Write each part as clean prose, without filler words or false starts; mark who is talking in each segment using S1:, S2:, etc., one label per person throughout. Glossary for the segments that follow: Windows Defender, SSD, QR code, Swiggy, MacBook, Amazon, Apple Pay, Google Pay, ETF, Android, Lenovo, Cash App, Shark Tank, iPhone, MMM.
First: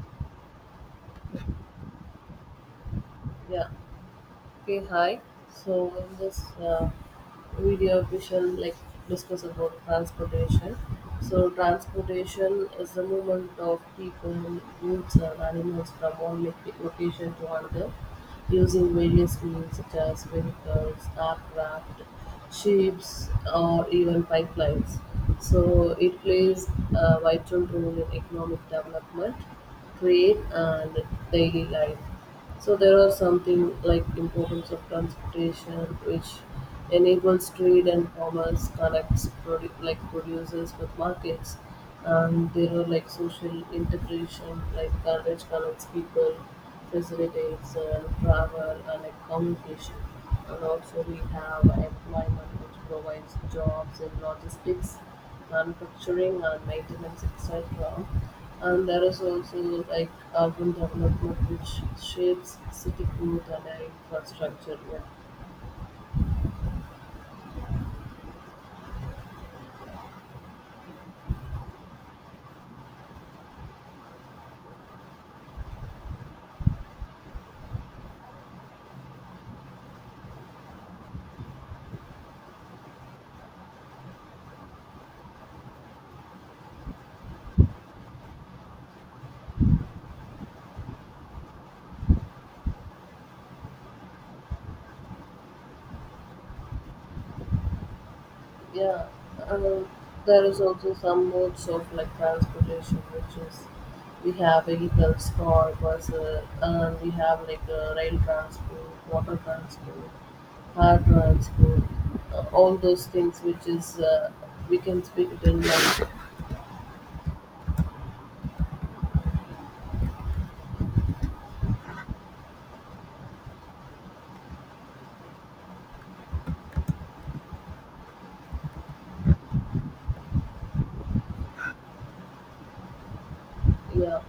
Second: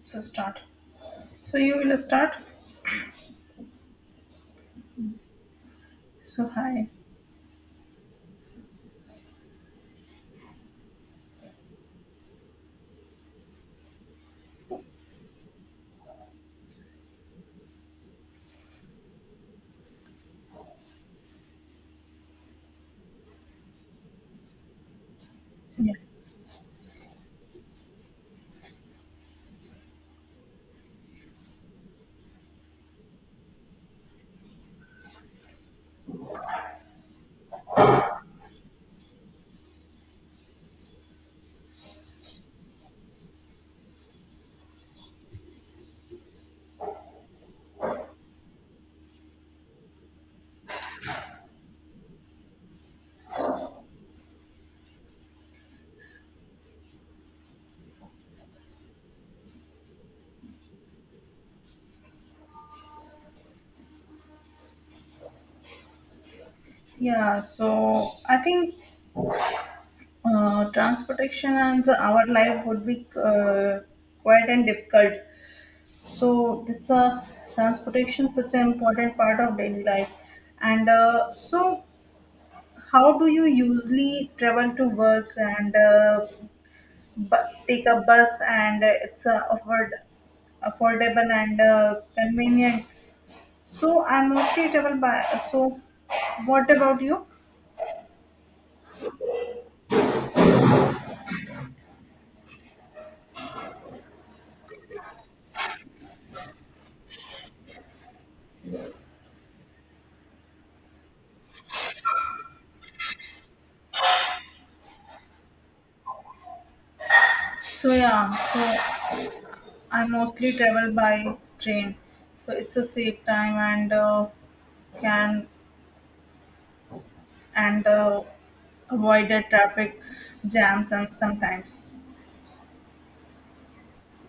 S1: So start. So you will start.
S2: Yeah. Okay. Hi. So in this
S1: So hi.
S2: uh, video, we shall like discuss about transportation. So transportation is the movement of people, goods, and animals from location to another using various means such as vehicles, aircraft, ships, or even pipelines.
S1: Yeah.
S2: So it plays a vital role in economic development, trade, and daily life. So there are something like importance of transportation, which enables trade and commerce, connects like producers with markets, and there are like social integration, like garbage connects people, facilitates travel and like, communication, and also we have employment, which provides jobs and logistics manufacturing and maintenance, etc. And there is also like urban development, which shapes city growth and infrastructure. Yeah,
S1: Yeah. So I think, transportation and our life would be, quite and difficult. So it's a transportation such an important part of daily life. And so how do you usually travel to work, and take a bus, and it's affordable and convenient. So I'm mostly travel by. So what about you?
S2: yeah. There is also some modes of like transportation, which is we have vehicles, car, bus, and we have like rail transport, water transport, air transport, all those things, which is we can speak it in like
S1: So yeah. So I mostly travel by train. So it's a safe time and, can, and avoid the traffic jams and sometimes.
S2: yeah.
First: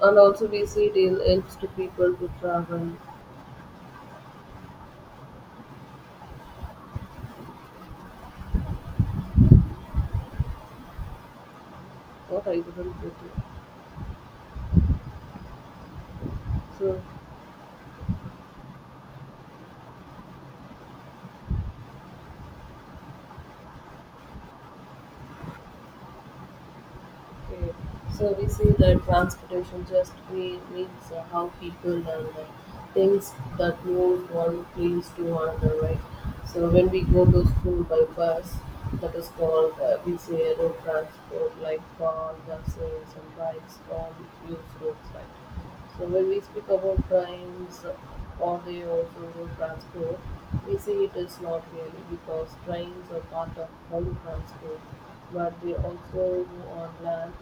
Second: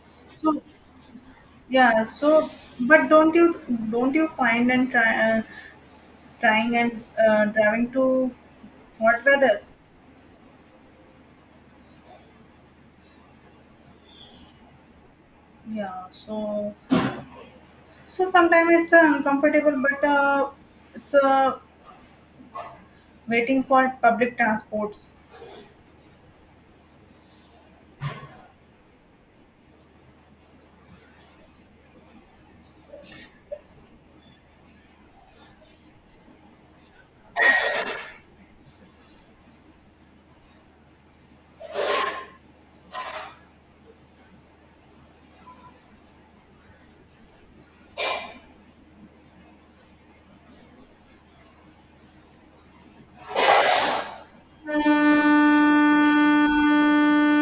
S2: And also
S1: So
S2: we see it helps to
S1: yeah.
S2: people to
S1: So
S2: travel.
S1: but don't you find and try, trying and driving to hot weather?
S2: What, I couldn't get it.
S1: Yeah. So
S2: So
S1: so sometimes it's uncomfortable, but it's a waiting for public transports.
S2: mm. So we see that transportation just means how people and things that move one place to another, right? So when we go to school by bus, that is called we say road transport, like cars, buses, and bikes all use roads, right? So when we speak about trains, or they also road transport, we see it is not really because trains are part of all transport but they also move on land,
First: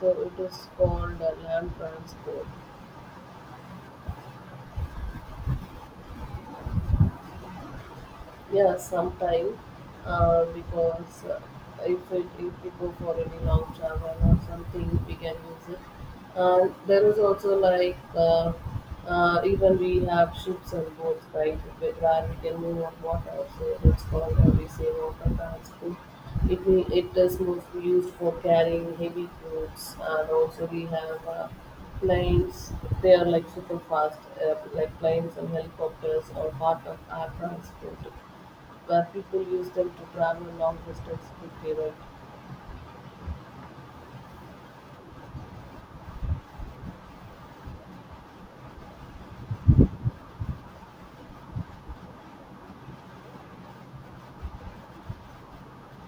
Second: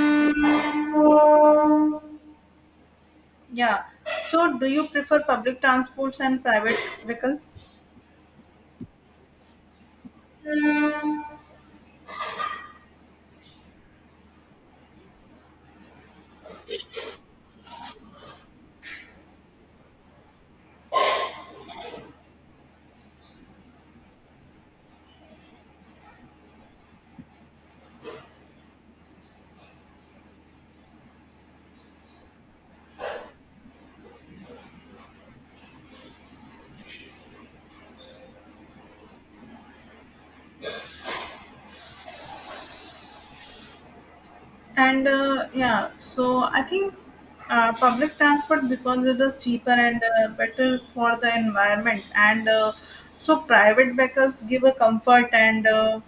S2: so it is called the land transport.
S1: Yeah. So, do you prefer public transports and private vehicles?
S2: Yeah, sometime because if we go for any long travel or something, we can use it. And there is also like even we have ships and boats, right, where we can move on water. So it's called we say water transport. It is mostly used for carrying heavy goods, and also we have planes. They are like super fast, like planes and helicopters are part of air transport where people use them to travel long distance quickly, right?
S1: And yeah, so I think, public transport because it is cheaper and better for the environment. And so private vehicles give a comfort and, uh,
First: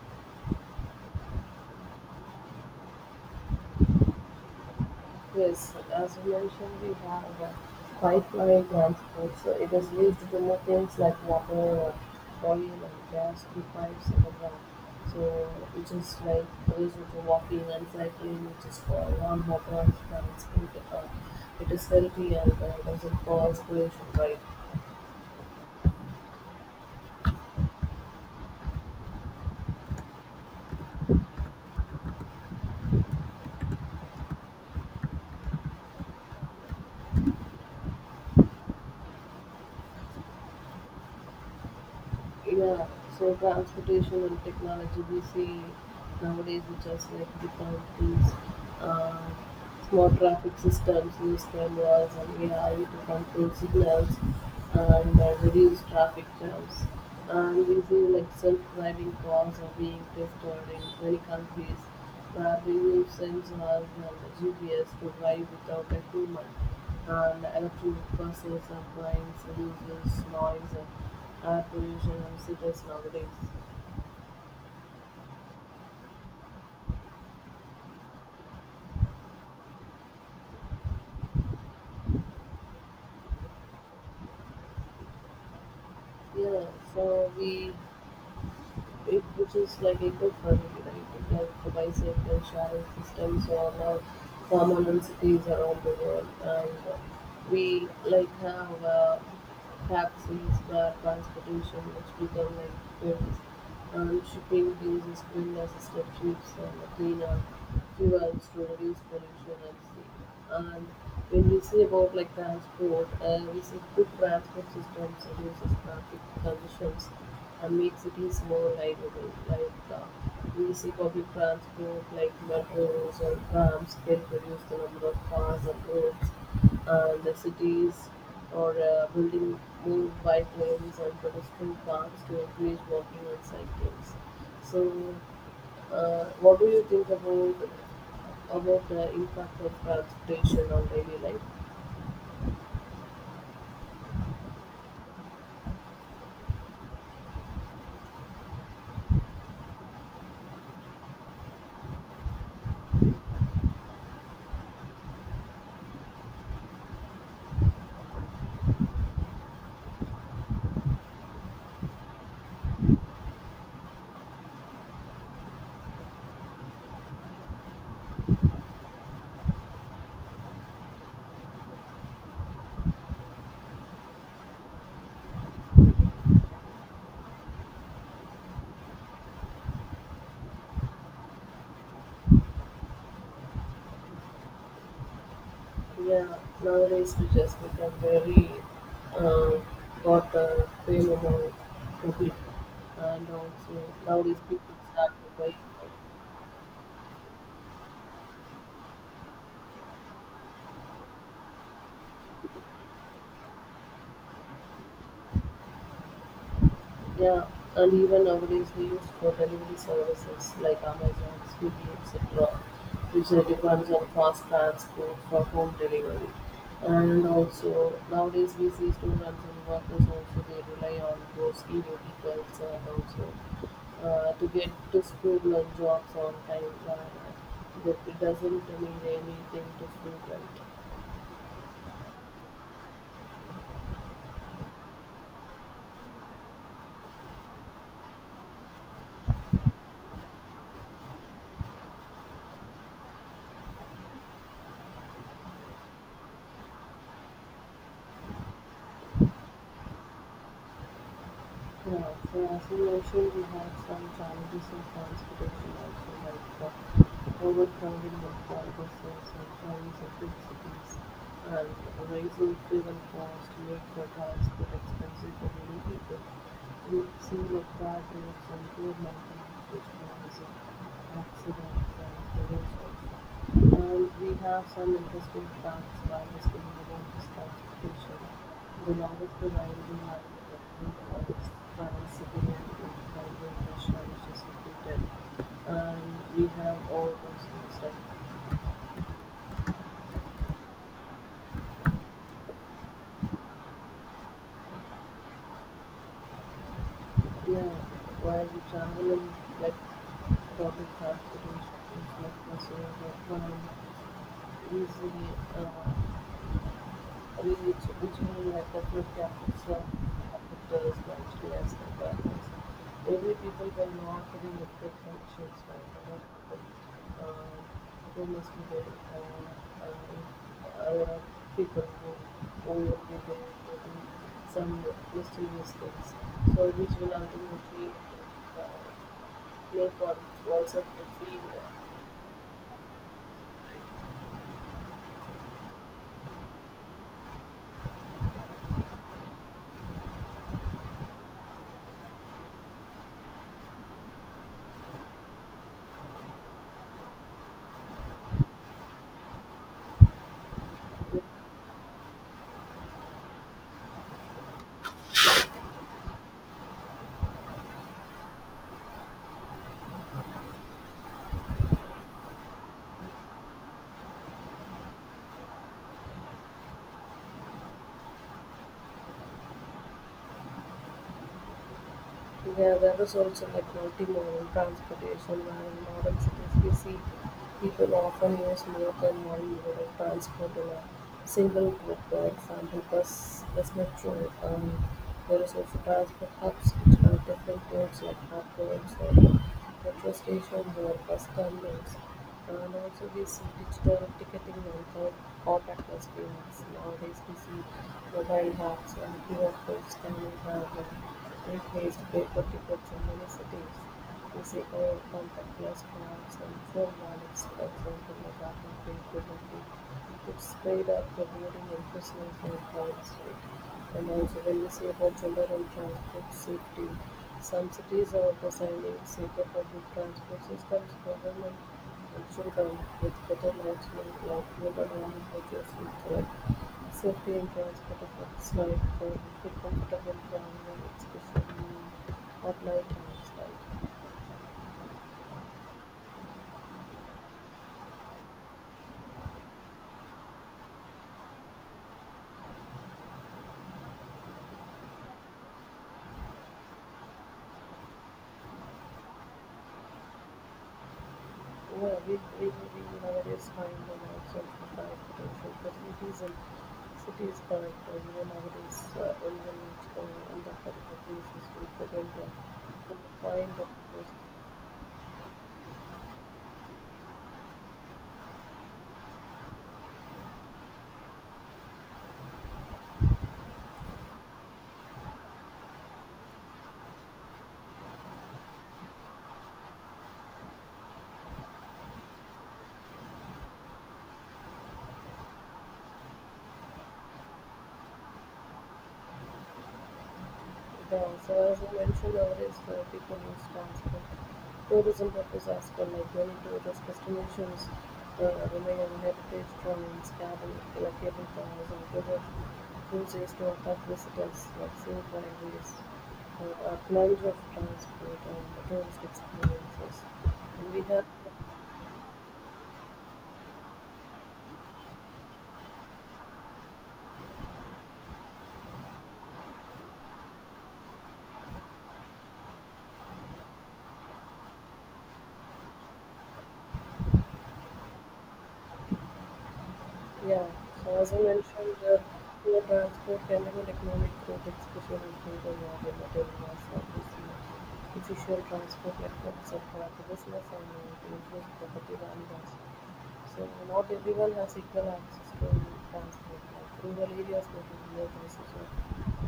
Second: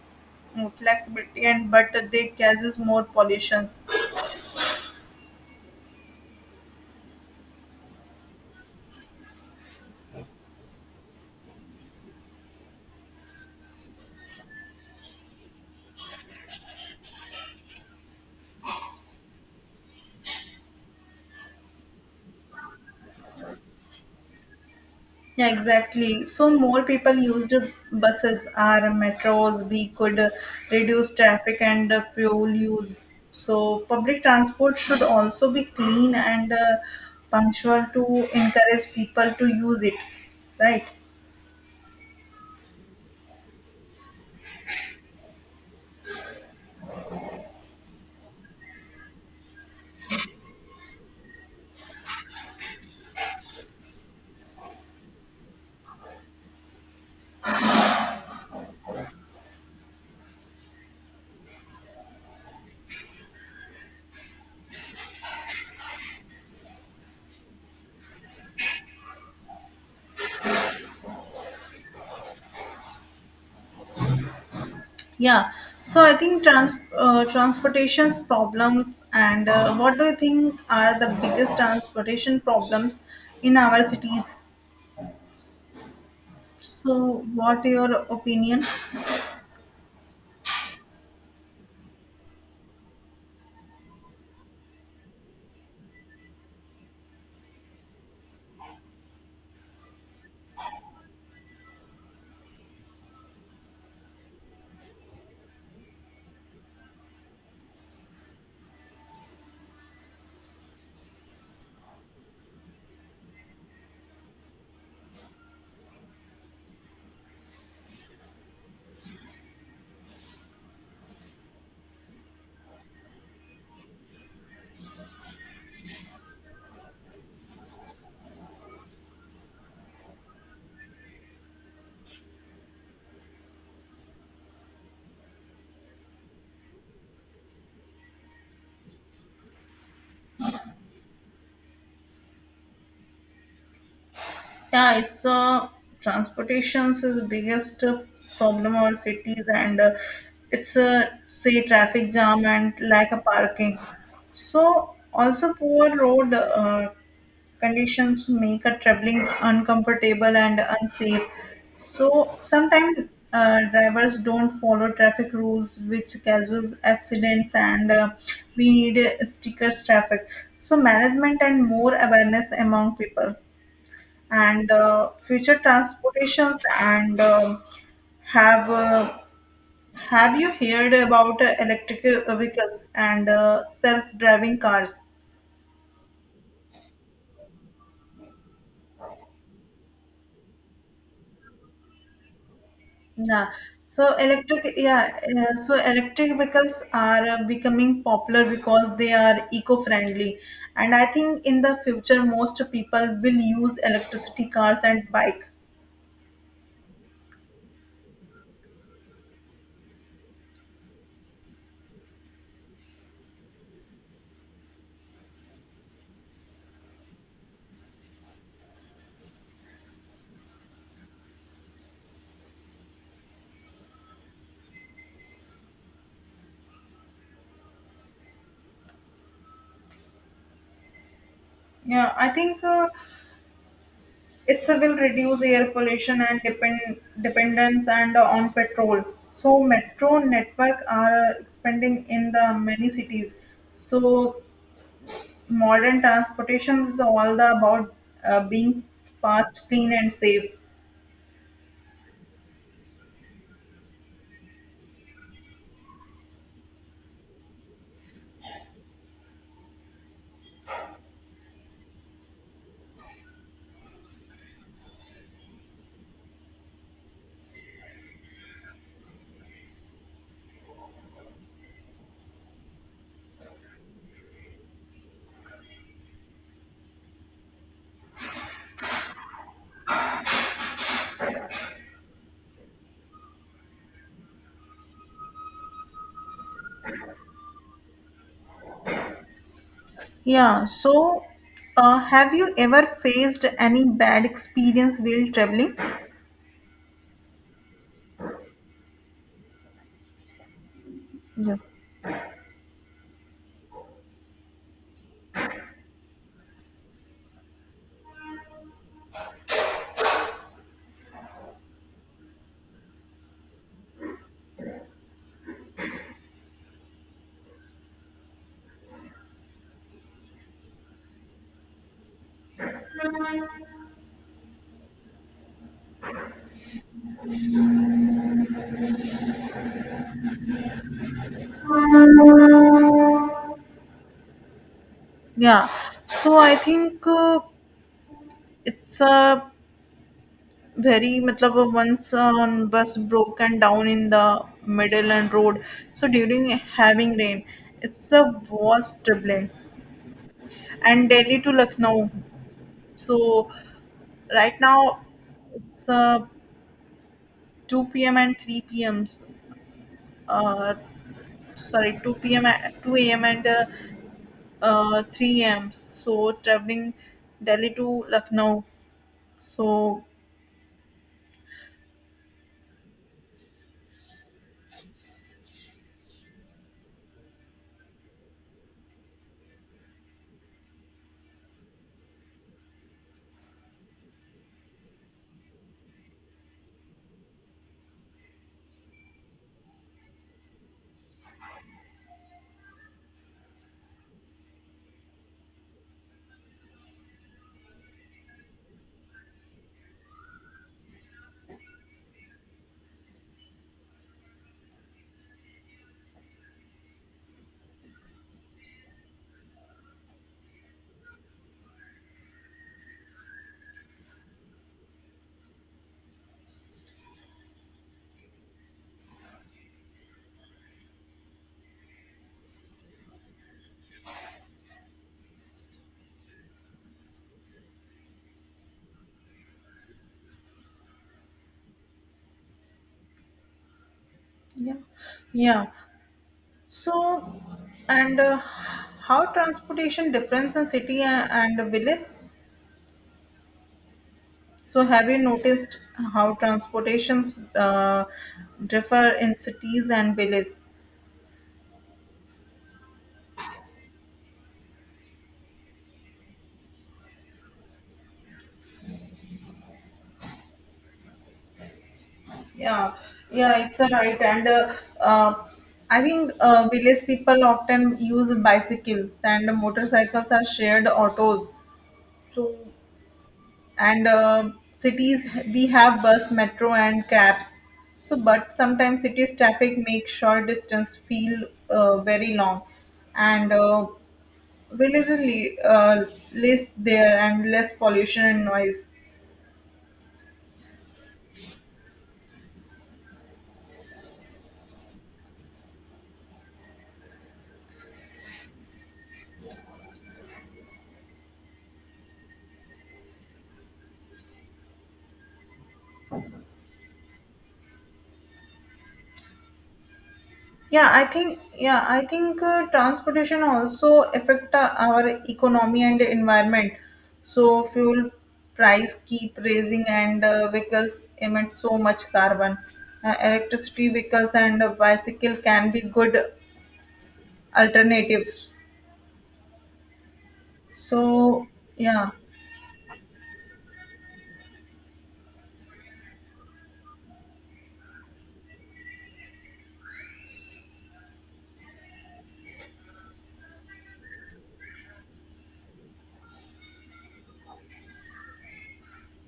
S1: mm, flexibility, and but they causes more pollutions.
S2: Yes, as you mentioned, we have quite wide transport, so it is used to move things like water, or oil, and gas through pipes and the ground. So it is like used to walking and cycling, which is for non-motorized transport. It is healthy and doesn't cause pollution, right?
S1: Yeah, exactly. So more people used buses or metros. We could reduce traffic and fuel use. So public transport should also be clean and punctual to encourage people to use it, right?
S2: Yeah, so transportation and technology we see nowadays, which is like the countries, uh, smart traffic systems use cameras and AI to control signals and reduce traffic jams. And we see like self-driving cars are being tested in many countries driving new sensors and GPS to drive without a human, and electronic buses are planes reduces noise and air pollution in cities nowadays.
S1: Yeah. So I think transportation's problem, and what do you think are the biggest transportation problems in our cities?
S2: Yeah,
S1: So
S2: so
S1: what
S2: we
S1: your opinion?
S2: it which is like eco-friendly, right? Like the bicycle sharing systems are now common in cities around the world, and we like have taxis, car transportation, which become like famous. Shipping fees is green as substitutes and clean up fuels to reduce pollution at sea. And when we see about like transport, we see good transport systems reduces traffic conditions and make cities more livable. Like we see public transport like metros or trams can reduce the number of cars and roads the cities or building more bike lanes and pedestrian paths to encourage walking and cyclists. So, what do you think about the impact of transportation on daily life?
S1: Yeah, it's transportation's is the biggest problem our cities, and it's say traffic jam and lack of parking. So also poor road conditions make a traveling uncomfortable and unsafe. So sometimes drivers don't follow traffic rules, which causes accidents, and we need stickers traffic. So management and more awareness among people, and future transportations. And have, have you heard about electric vehicles and self driving cars?
S2: Yeah, nowadays we just become very uh, got a fame about COVID, and
S1: Yeah.
S2: also
S1: So
S2: nowadays
S1: electric,
S2: people
S1: yeah,
S2: start to buy.
S1: so electric vehicles are becoming popular because they are eco friendly, and I think in the future most people will use electricity cars and bike.
S2: Yeah, and even nowadays we use for delivery services like Amazon, Swiggy, etc., which depends on fast transport for home delivery. And also nowadays we see students and workers also they rely on those e-vehicles and also to get to school and jobs on time. That it doesn't mean anything to frequent.
S1: Yeah, I think, it's a will reduce air pollution and dependence and on petrol. So metro network are expanding in the many cities. So modern transportation is all the about being fast, clean, and safe.
S2: Yeah. So as you mentioned, we have some challenges in transportation also, like overcrowding of all buses and trains in big cities, and rising fuel costs make the transport expensive for many people. We see like bad roads and poor maintenance, which causes accidents and collisions also. And we have some interesting facts while discussing about this transportation. The longest the railway line that we finance civilian and national which is included. And we have all those kind of stuff.
S1: Yeah. So, have you ever faced any bad experience while traveling?
S2: Yeah, while we travel in like public
S1: Yeah.
S2: transportation, it's like bus or easily uh, I mean, it's originally like that looked after some doctors, volunteers, and doctors. Every people were not with their functions, right? Uh, there must be the, uh, uh, uh, People who will be do some mysterious things. So which will ultimately uh, make all, also the field.
S1: Yeah. So I think it's a very matlab. Once one bus broken down in the middle and road, so during having rain, it's the worst traveling, and Delhi to Lucknow. So right now it's 2 p.m and 3 p.m. uh, Sorry, 2 p.m, 2 a.m and, 3 a.m. So traveling Delhi to Lucknow. So
S2: There is also like multimodal transportation, where in modern cities we see people often use more than one mode of transport in a single group. For example, bus metro. There is also transport hubs, which have different modes like hub roads or metro stations or bus terminals, and also this digital ticketing and contactless payments. Nowadays we see mobile apps and QR code scanning have replaced paper tickets in many cities. We see all contactless cards and phone wallets, for example, like Apple Pay, Google Pay. It sped up the building and personal phone cards, right? And also when we say about general and transport safety, some cities are designing safer public transport systems. Government should come with better management like urban and bridges with safety and transport effects like good comfortable travel, especially at night times, right?
S1: yeah. Yeah. So, and how transportation difference in city and village? So, have you noticed how transportations differ in cities and village?
S2: Well, you know, it is fine when I can't provide for those things, but nowadays, everyone is going under political reasons, we couldn't,
S1: Yeah,
S2: find
S1: yeah,
S2: the
S1: it's the
S2: most.
S1: right. And uh, I think, village people often use bicycles and motorcycles are shared autos. So, and cities we have bus metro and cabs. So but sometimes cities traffic makes short distance feel very long, and villages are least there, and less pollution and noise.
S2: Yeah, so as you mentioned, nowadays people use transport tourism purpose as well, like many tourist destinations rely heritage trains, cabin, like cable cars, and river cruises to attract visitors, like scenic highways, a plunge of transport and tourist experiences. And we
S1: yeah i
S2: have.
S1: think yeah i think transportation also affect our economy and environment. So fuel price keep raising, and vehicles emit so much carbon. Electricity vehicles and bicycle can be good alternatives.
S2: Yeah. So as you
S1: So
S2: mentioned,
S1: yeah.
S2: poor transport can have an economic growth, especially in rural areas that are less obviously efficient transport networks across the business and to improve property values. So not everyone has equal access to transport. Like rural areas may be near accessible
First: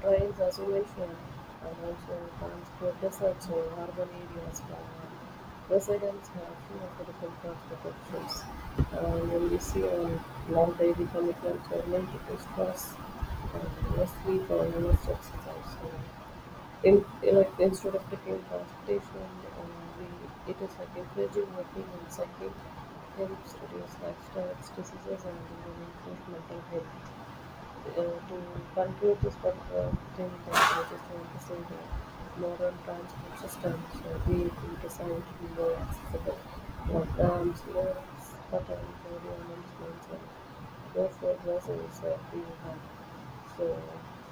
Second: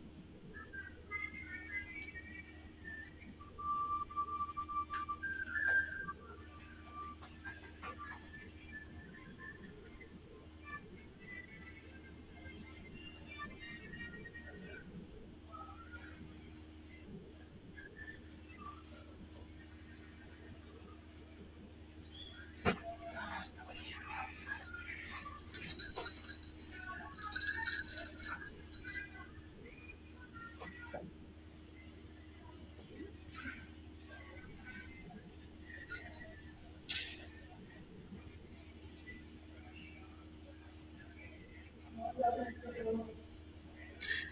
S2: trains, as you mentioned, and also transport deserts or urban areas. For residents have few affordable transport options, and when we see on long daily commitments or multiple stops, less sleep or less exercise. So, in like instead of taking transportation, it is like encouraging working and cycling helps reduce lifestyle diseases and improve mental health. To conclude this particular thing that we just want to say that modern transport systems need to designed to be more accessible for trams, lifts, buttons, audio announcements, and therefore vessels being hard. So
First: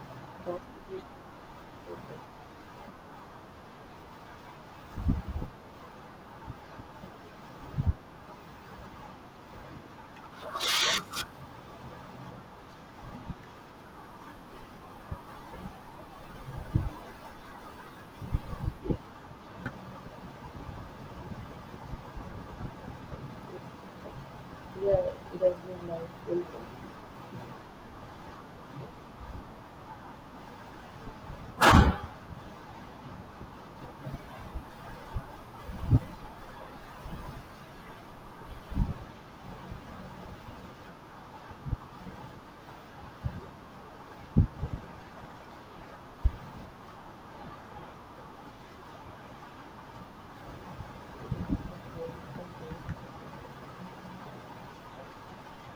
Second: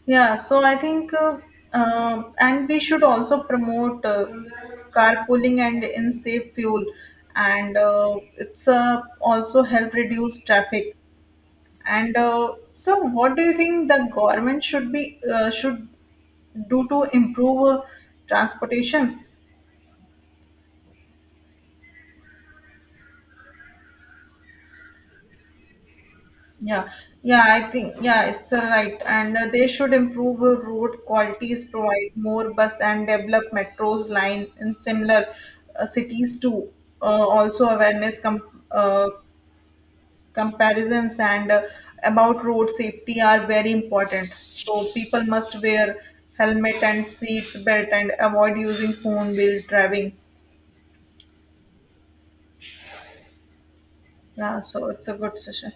S1: Yeah,
S2: that
S1: so I
S2: is
S1: think, and we should also promote carpooling and in safe fuel, and it's also help reduce traffic. And so, what do you think the government should be, should do to improve transportations?
S2: yeah, it has been my input.
S1: Yeah, yeah, I think, yeah, it's a right. And they should improve road qualities, provide more bus and develop metros line in similar cities too. Also awareness uh, comparisons and about road safety are very important. So people must wear helmet and seats belt and avoid using phone while driving.
S2: Okay.
S1: Yeah, so it's a good session.